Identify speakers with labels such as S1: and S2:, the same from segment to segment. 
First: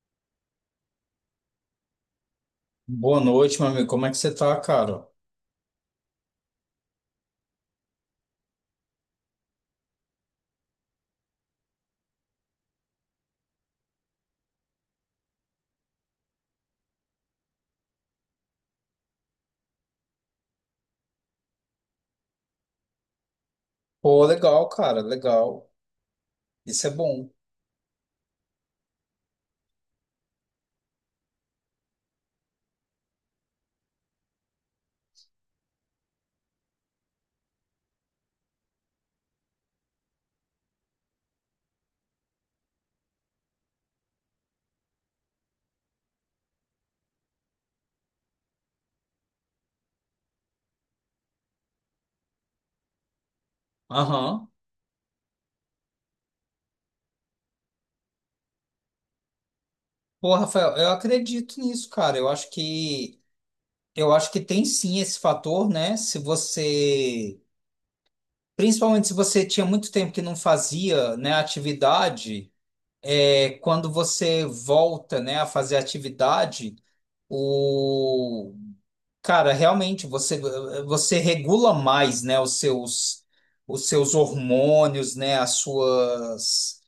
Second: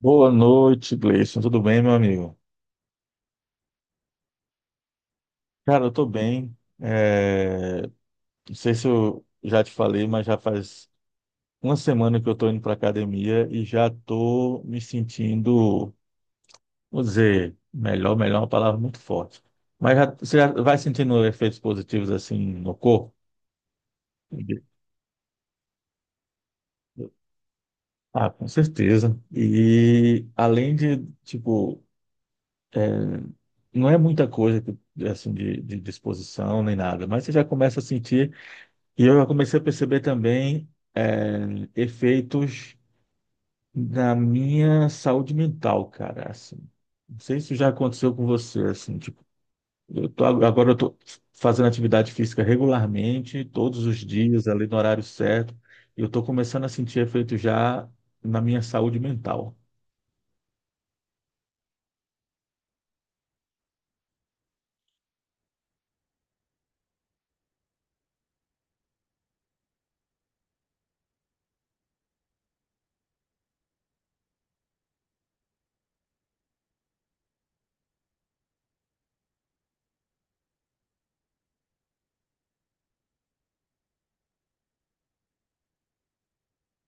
S1: Boa noite, Gleison. Tudo bem, meu amigo?
S2: Boa noite, meu amigo. Como é que você tá, cara?
S1: Cara, eu tô bem. É, Não sei se eu já te falei, mas já faz uma semana que eu tô indo pra academia e já tô me sentindo, vou dizer, melhor, melhor é uma palavra muito forte. Você já vai sentindo efeitos positivos assim no corpo?
S2: Pô, legal, cara, legal. Isso é bom.
S1: Ah, com certeza. E além de, tipo, não é muita coisa que, assim, de disposição nem nada, mas você já começa a sentir. E eu já comecei a perceber também efeitos na minha saúde mental, cara. Assim, não sei se já aconteceu com você, assim, tipo, agora eu tô fazendo atividade física regularmente, todos os dias,
S2: Aham.
S1: ali no horário certo, e eu tô começando a sentir efeito já na minha saúde mental.
S2: Pô, Rafael, eu acredito nisso, cara. Eu acho que tem sim esse fator, né? Se você, principalmente se você tinha muito tempo que não fazia, né, atividade, é quando você volta, né, a fazer atividade, o Cara, realmente você regula mais, né, os seus hormônios, né, as suas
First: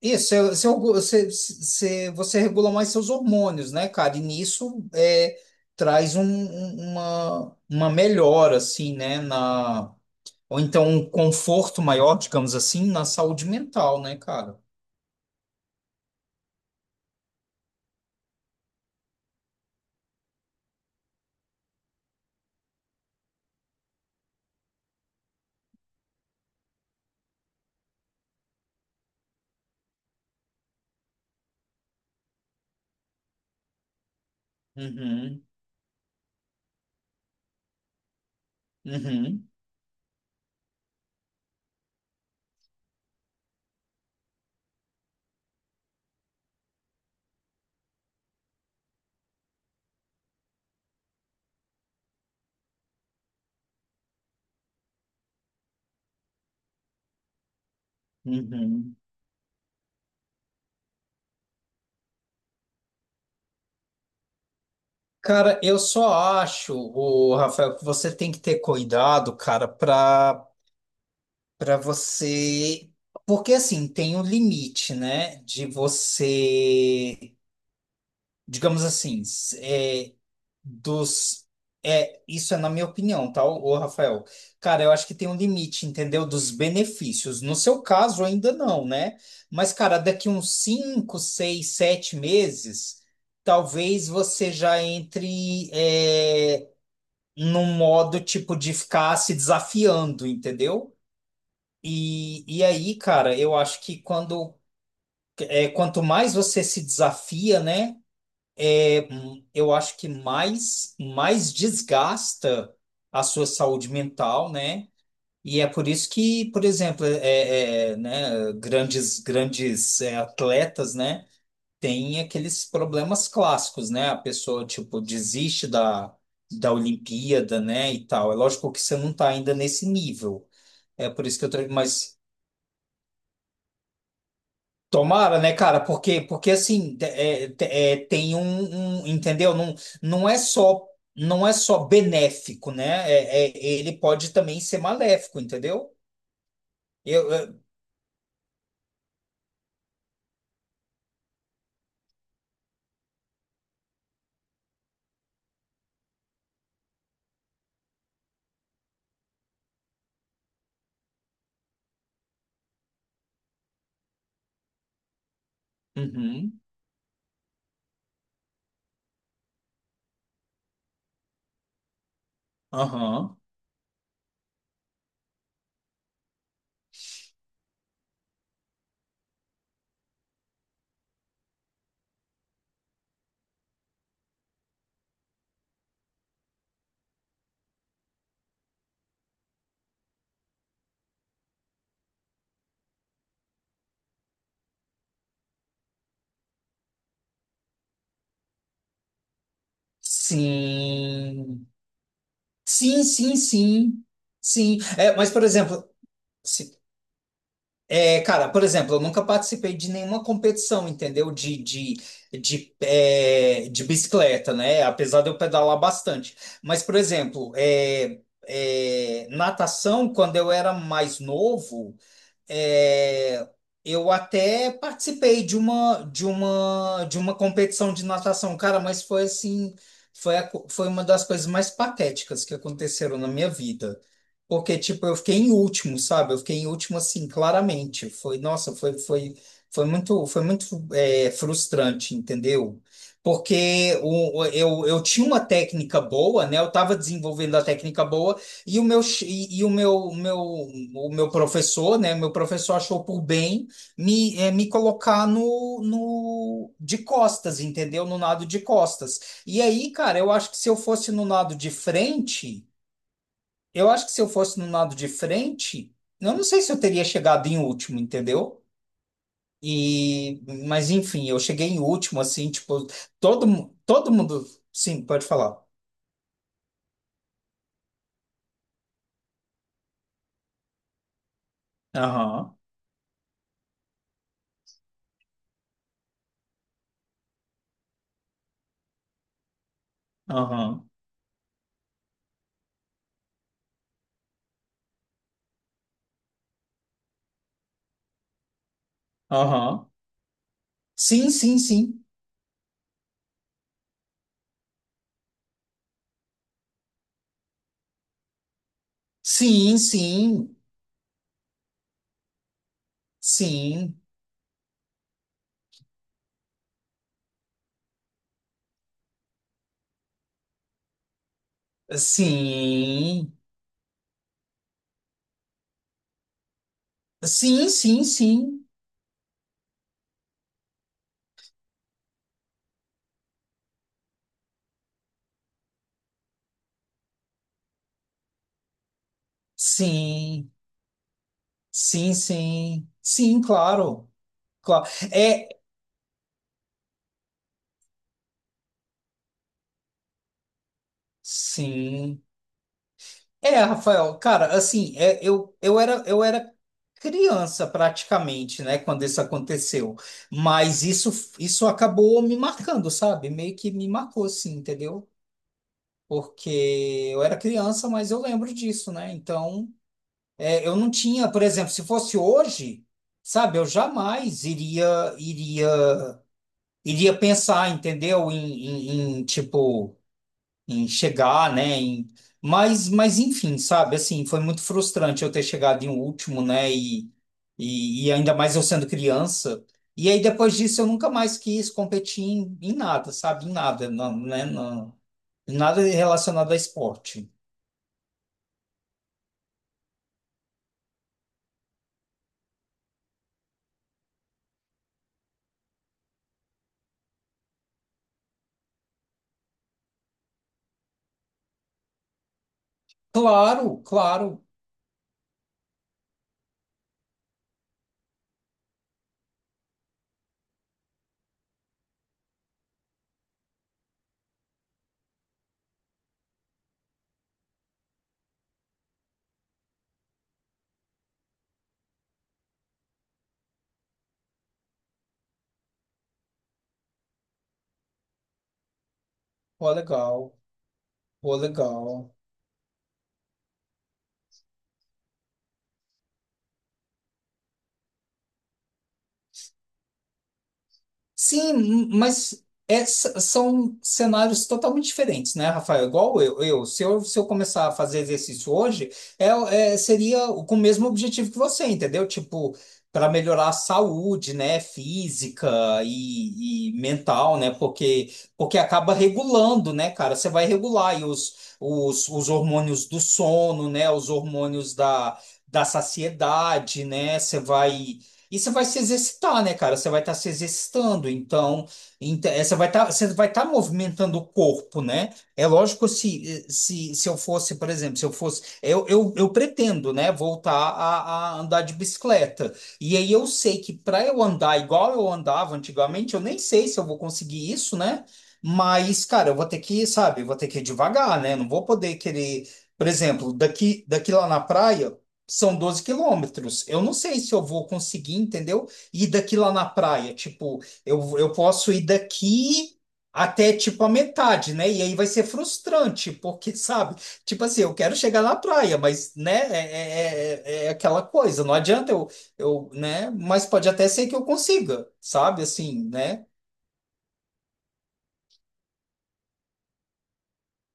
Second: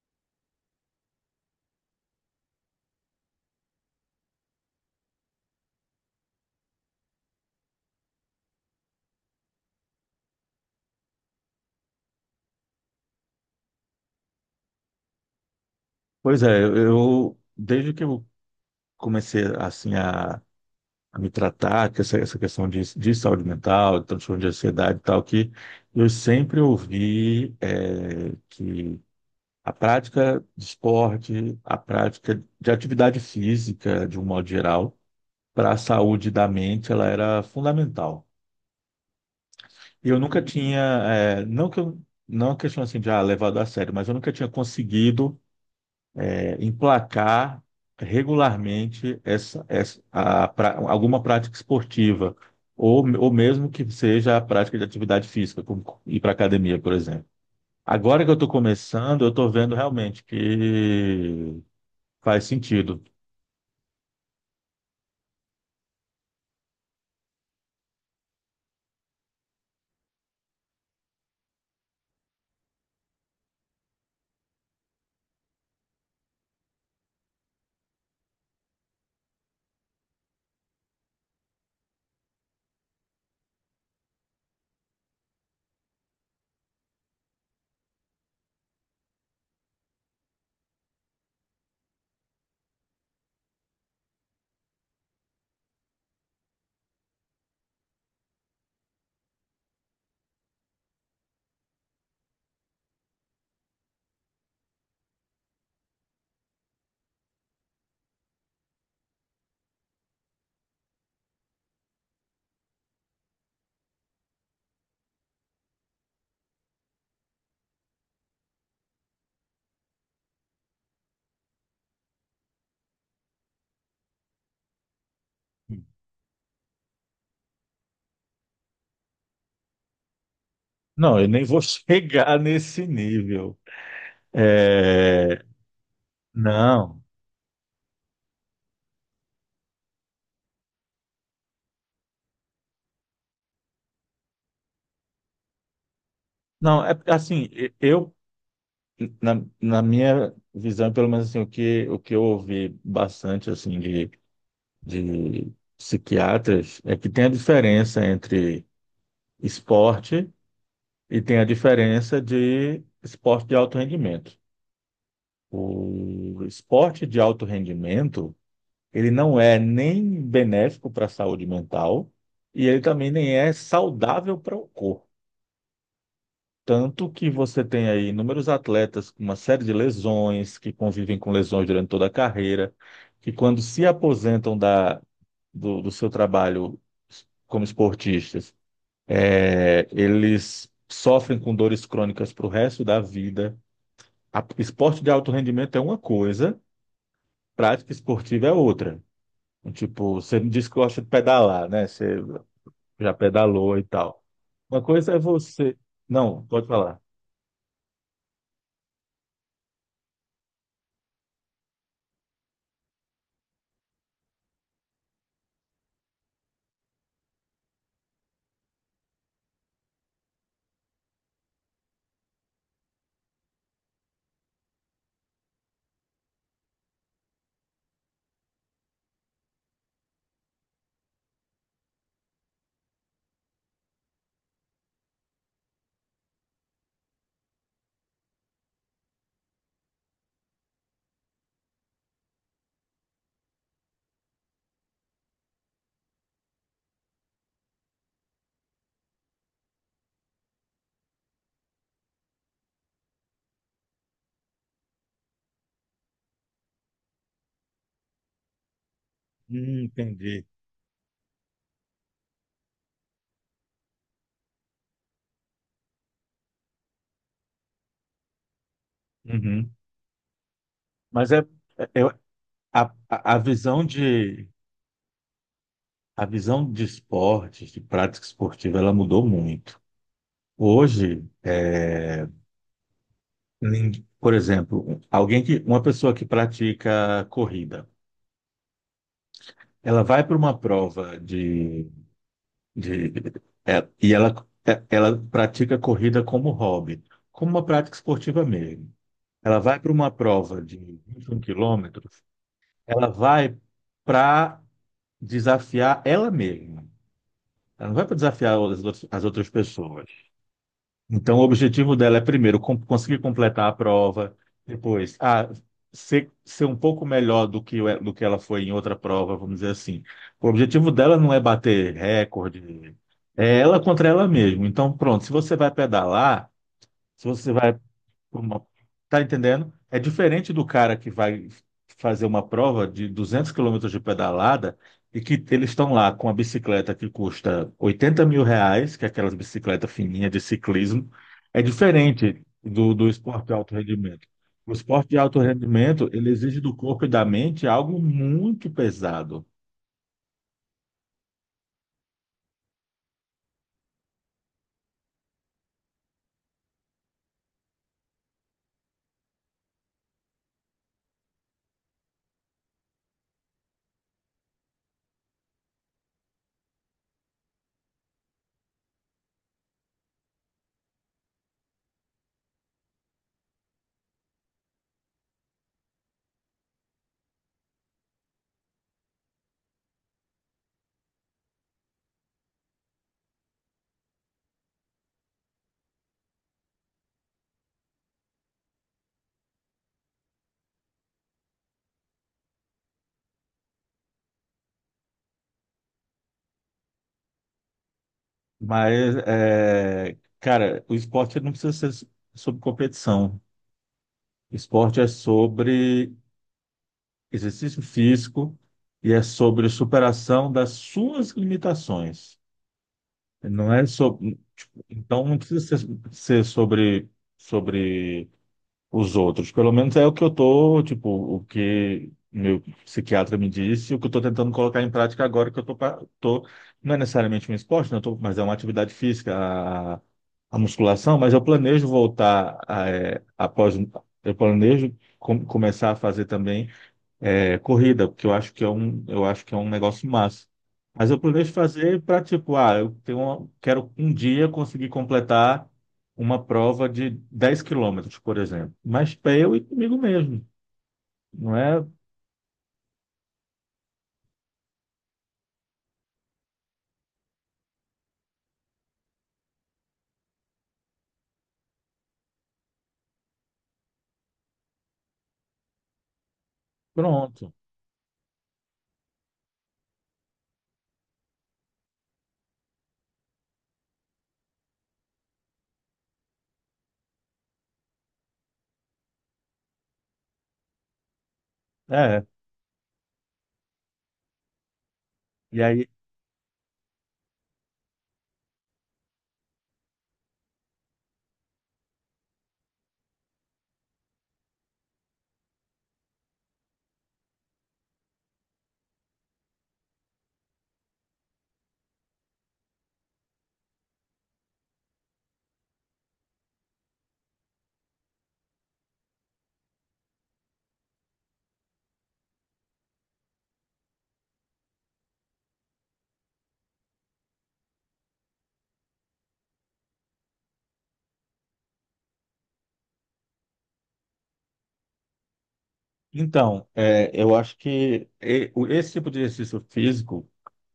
S2: Isso, você regula mais seus hormônios, né, cara? E nisso é, traz uma melhora, assim, né, na. Ou então um conforto maior, digamos assim, na saúde mental, né, cara?
S1: Pois é, eu desde que eu comecei assim a me tratar, que essa questão de saúde mental, de transtorno de ansiedade e tal, que eu sempre ouvi que a prática de esporte, a prática de atividade física, de um modo geral,
S2: Uhum,
S1: para a saúde da mente, ela era fundamental.
S2: uhum,
S1: E eu nunca tinha, não que eu, não é uma questão assim de ah, levado a sério, mas eu nunca tinha conseguido emplacar regularmente alguma prática esportiva, ou mesmo que seja a prática de atividade física, como ir para academia, por exemplo. Agora que eu estou
S2: uhum.
S1: começando, eu estou vendo realmente que faz sentido.
S2: Cara, eu só acho, o Rafael, que você tem que ter cuidado, cara, para você, porque assim, tem um limite, né, de você, digamos assim, dos é, isso é na minha opinião, tá, ô Rafael? Cara, eu acho que tem um limite, entendeu? Dos benefícios. No seu caso ainda não, né? Mas cara, daqui uns 5, 6, 7 meses, talvez você já entre é, num modo tipo de ficar se desafiando, entendeu? E aí, cara, eu acho que quanto mais você se desafia, né? Eu acho que mais desgasta a sua saúde mental, né? E é por isso que, por exemplo, é, é, né, grandes é, atletas, né? Tem aqueles problemas clássicos, né? A pessoa, tipo, desiste da, da Olimpíada, né? E tal. É lógico que você não tá ainda nesse nível. É
S1: Não,
S2: por
S1: eu
S2: isso
S1: nem
S2: que eu tô.
S1: vou
S2: Mas
S1: chegar nesse nível.
S2: tomara,
S1: É,
S2: né, cara? Porque, porque assim,
S1: Não,
S2: é, é, Entendeu? Não, não é só. Não é só benéfico, né? É, é- ele pode também ser maléfico, entendeu?
S1: não, é
S2: Eu,
S1: assim,
S2: eu-
S1: na, na minha visão, pelo menos assim, o que eu ouvi bastante, assim, de psiquiatras é que tem a diferença entre esporte e tem a diferença de esporte de alto rendimento. O
S2: Uhum,
S1: esporte de alto rendimento, ele não é nem benéfico para a saúde mental e ele também nem
S2: aham.
S1: é saudável para o corpo. Tanto que você tem aí inúmeros atletas com uma série de lesões, que convivem com lesões durante toda a carreira, que quando se aposentam da, do seu trabalho como esportistas, eles sofrem com dores crônicas para o resto da vida. A- esporte de alto rendimento é uma coisa, prática esportiva é outra. Tipo, você me disse que gosta de
S2: Sim.
S1: pedalar, né? Você
S2: Sim,
S1: já
S2: sim,
S1: pedalou e
S2: sim.
S1: tal.
S2: Sim.
S1: Uma coisa
S2: É,
S1: é
S2: mas, por
S1: você.
S2: exemplo.
S1: Não, pode
S2: se-
S1: falar.
S2: É, cara, por exemplo, eu nunca participei de nenhuma competição, entendeu? De, é, de bicicleta, né? Apesar de eu pedalar bastante. Mas, por exemplo, é, é, natação, quando eu era mais novo. É, eu até participei de uma competição de natação, cara, mas foi assim, foi uma das coisas mais patéticas que aconteceram na minha vida. Porque tipo, eu fiquei em último, sabe? Eu fiquei em último assim, claramente. Foi, nossa, foi muito é, frustrante, entendeu? Porque eu tinha uma técnica boa, né? Eu estava desenvolvendo a técnica boa, e o meu, ch- e o meu, o meu, o meu professor, né? Meu professor achou por bem me colocar no de costas, entendeu? No nado de costas. E aí, cara, eu
S1: Entendi.
S2: acho que se eu fosse no nado de frente, eu acho que se eu fosse no nado de frente, eu não sei se eu teria chegado em último, entendeu?
S1: Uhum.
S2: E, mas enfim,
S1: Mas é,
S2: eu cheguei em
S1: é- eu-
S2: último, assim,
S1: a,
S2: tipo,
S1: a a
S2: todo, mu-
S1: visão
S2: todo mundo.
S1: de
S2: Sim, pode falar.
S1: a visão de esportes, de prática esportiva, ela mudou muito. Hoje,
S2: Aham,
S1: por exemplo, alguém que uma pessoa que pratica corrida, ela vai para uma
S2: aham,
S1: prova de, de e ela ela pratica corrida como hobby, como uma prática esportiva mesmo. Ela vai
S2: aham.
S1: para uma prova de vinte
S2: Sim,
S1: e um
S2: sim, sim.
S1: quilômetros, ela vai para desafiar ela mesma. Ela não vai para desafiar as outras
S2: Sim,
S1: pessoas.
S2: sim,
S1: Então, o objetivo dela é, primeiro, conseguir completar a
S2: sim,
S1: prova, depois, ah, ser um pouco melhor do que, do que ela foi em outra prova, vamos dizer assim. O objetivo dela não é bater recorde,
S2: sim,
S1: é ela contra ela mesma. Então, pronto, se você vai pedalar, se você
S2: sim,
S1: vai
S2: sim, sim,
S1: uma- Tá entendendo? É diferente do cara que vai fazer uma prova de 200 quilômetros de pedalada e que eles estão lá com a bicicleta que custa R$ 80.000, que é aquelas bicicletas fininhas de
S2: sim,
S1: ciclismo. É
S2: sim,
S1: diferente
S2: sim,
S1: do
S2: sim,
S1: esporte de alto
S2: claro,
S1: rendimento. O
S2: claro,
S1: esporte de alto
S2: é,
S1: rendimento, ele exige do corpo e da mente algo muito pesado.
S2: sim, é, Rafael, cara, assim, é, eu era criança praticamente, né, quando isso aconteceu, mas isso acabou me marcando, sabe, meio que me marcou, assim, entendeu? Porque eu era criança, mas eu lembro disso, né, então. É, eu não tinha, por exemplo, se fosse hoje, sabe, eu jamais iria pensar, entendeu? Em, tipo em chegar, né? Em, mas enfim, sabe? Assim, foi muito frustrante eu ter chegado em último, né? E ainda mais eu sendo criança. E aí depois disso eu nunca mais quis competir em nada, sabe? Em nada, não, né? Não, em nada relacionado a esporte.
S1: Mas, é, cara, o esporte não precisa ser sobre competição. Esporte é sobre exercício físico e é sobre superação das suas limitações. Não
S2: Claro,
S1: é sobre,
S2: claro.
S1: tipo, então não precisa ser, ser sobre sobre os outros. Pelo menos é o que eu tô, tipo, o que meu psiquiatra me disse, o que eu tô tentando colocar em prática agora que eu tô, não é necessariamente um esporte, não, eu tô, mas é uma atividade física, a musculação, mas eu planejo voltar a, após eu planejo começar a fazer também corrida, porque eu acho que é um, eu acho que é um
S2: Pô,
S1: negócio
S2: legal.
S1: massa. Mas eu
S2: Pô,
S1: planejo fazer
S2: legal.
S1: para tipo, ah, quero um dia conseguir completar uma prova de 10 quilômetros, por exemplo. Mas para eu e comigo mesmo, não é
S2: Sim, mas são cenários totalmente diferentes, né, Rafael? Igual eu, se eu começar a fazer exercício hoje, é, seria com o mesmo objetivo que você, entendeu? Tipo, para melhorar a saúde, né, física e mental, né?
S1: pronto.
S2: Porque, porque acaba regulando, né, cara? Você vai regular aí os hormônios do sono, né? Os hormônios da, da saciedade, né? Você vai. E você vai se exercitar, né, cara? Você vai estar se exercitando, então,
S1: É.
S2: você vai estar movimentando o corpo, né? É
S1: E
S2: lógico
S1: aí,
S2: se eu fosse, por exemplo, se eu fosse, eu pretendo, né, voltar a andar de bicicleta. E aí eu sei que para eu andar igual eu andava antigamente, eu nem sei se eu vou conseguir isso, né? Mas, cara, eu vou ter que, sabe, eu vou ter que ir devagar, né? Não vou poder querer, por exemplo, daqui lá na praia. São 12 km. Eu não sei se eu vou conseguir, entendeu? Ir daqui lá na praia. Tipo, eu posso ir daqui até tipo a metade, né? E aí vai ser frustrante, porque, sabe? Tipo assim, eu quero chegar na praia, mas, né? É aquela coisa. Não adianta eu, né? Mas pode até ser que eu consiga, sabe? Assim, né?
S1: então, eu acho que esse tipo de exercício físico,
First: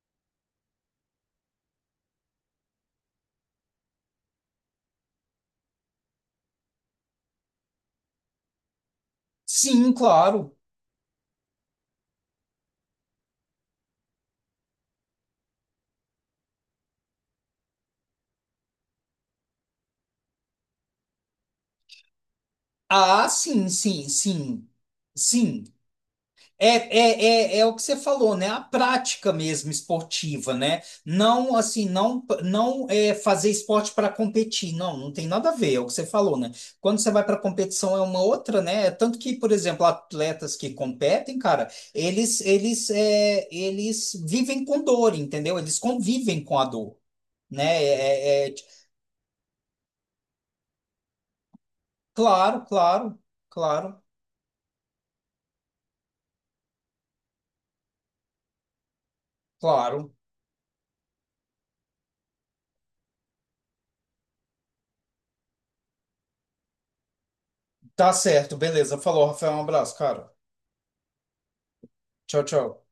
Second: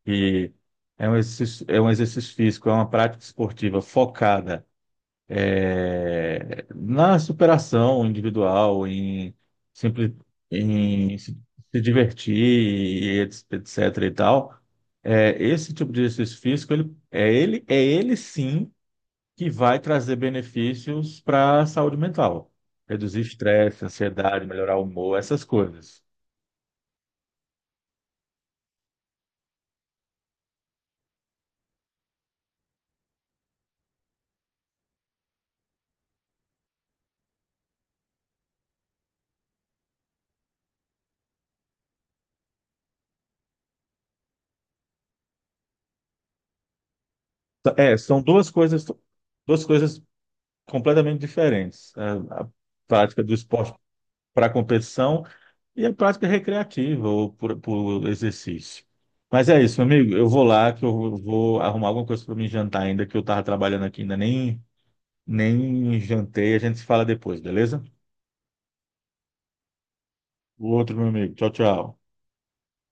S1: que é um exercício físico, é uma prática esportiva focada na superação individual, em,
S2: Sim,
S1: simpli-
S2: claro.
S1: em se se divertir, etc. e tal, esse tipo de exercício físico, ele sim que vai trazer benefícios para a saúde mental. Reduzir
S2: Ah, sim,
S1: estresse,
S2: sim,
S1: ansiedade,
S2: sim.
S1: melhorar o humor, essas
S2: Sim.
S1: coisas.
S2: É, é, é o que você falou, né? A prática mesmo esportiva, né? Não assim, não não é fazer esporte para competir, não, não tem nada a ver, é o que você falou, né? Quando você vai para competição é uma outra, né? É. Tanto que, por exemplo, atletas que competem, cara, eles vivem com dor, entendeu? Eles convivem com a dor, né?
S1: É, são duas coisas completamente diferentes. A
S2: Claro, claro,
S1: prática do esporte
S2: claro,
S1: para competição e a prática recreativa ou por exercício. Mas é isso, meu
S2: claro.
S1: amigo. Eu vou lá que eu vou arrumar alguma coisa para me jantar ainda, que eu tava trabalhando aqui, ainda nem, nem jantei. A gente se fala depois, beleza?
S2: Tá certo, beleza. Falou, Rafael, um abraço, cara.
S1: O outro, meu amigo. Tchau, tchau.
S2: Tchau, tchau.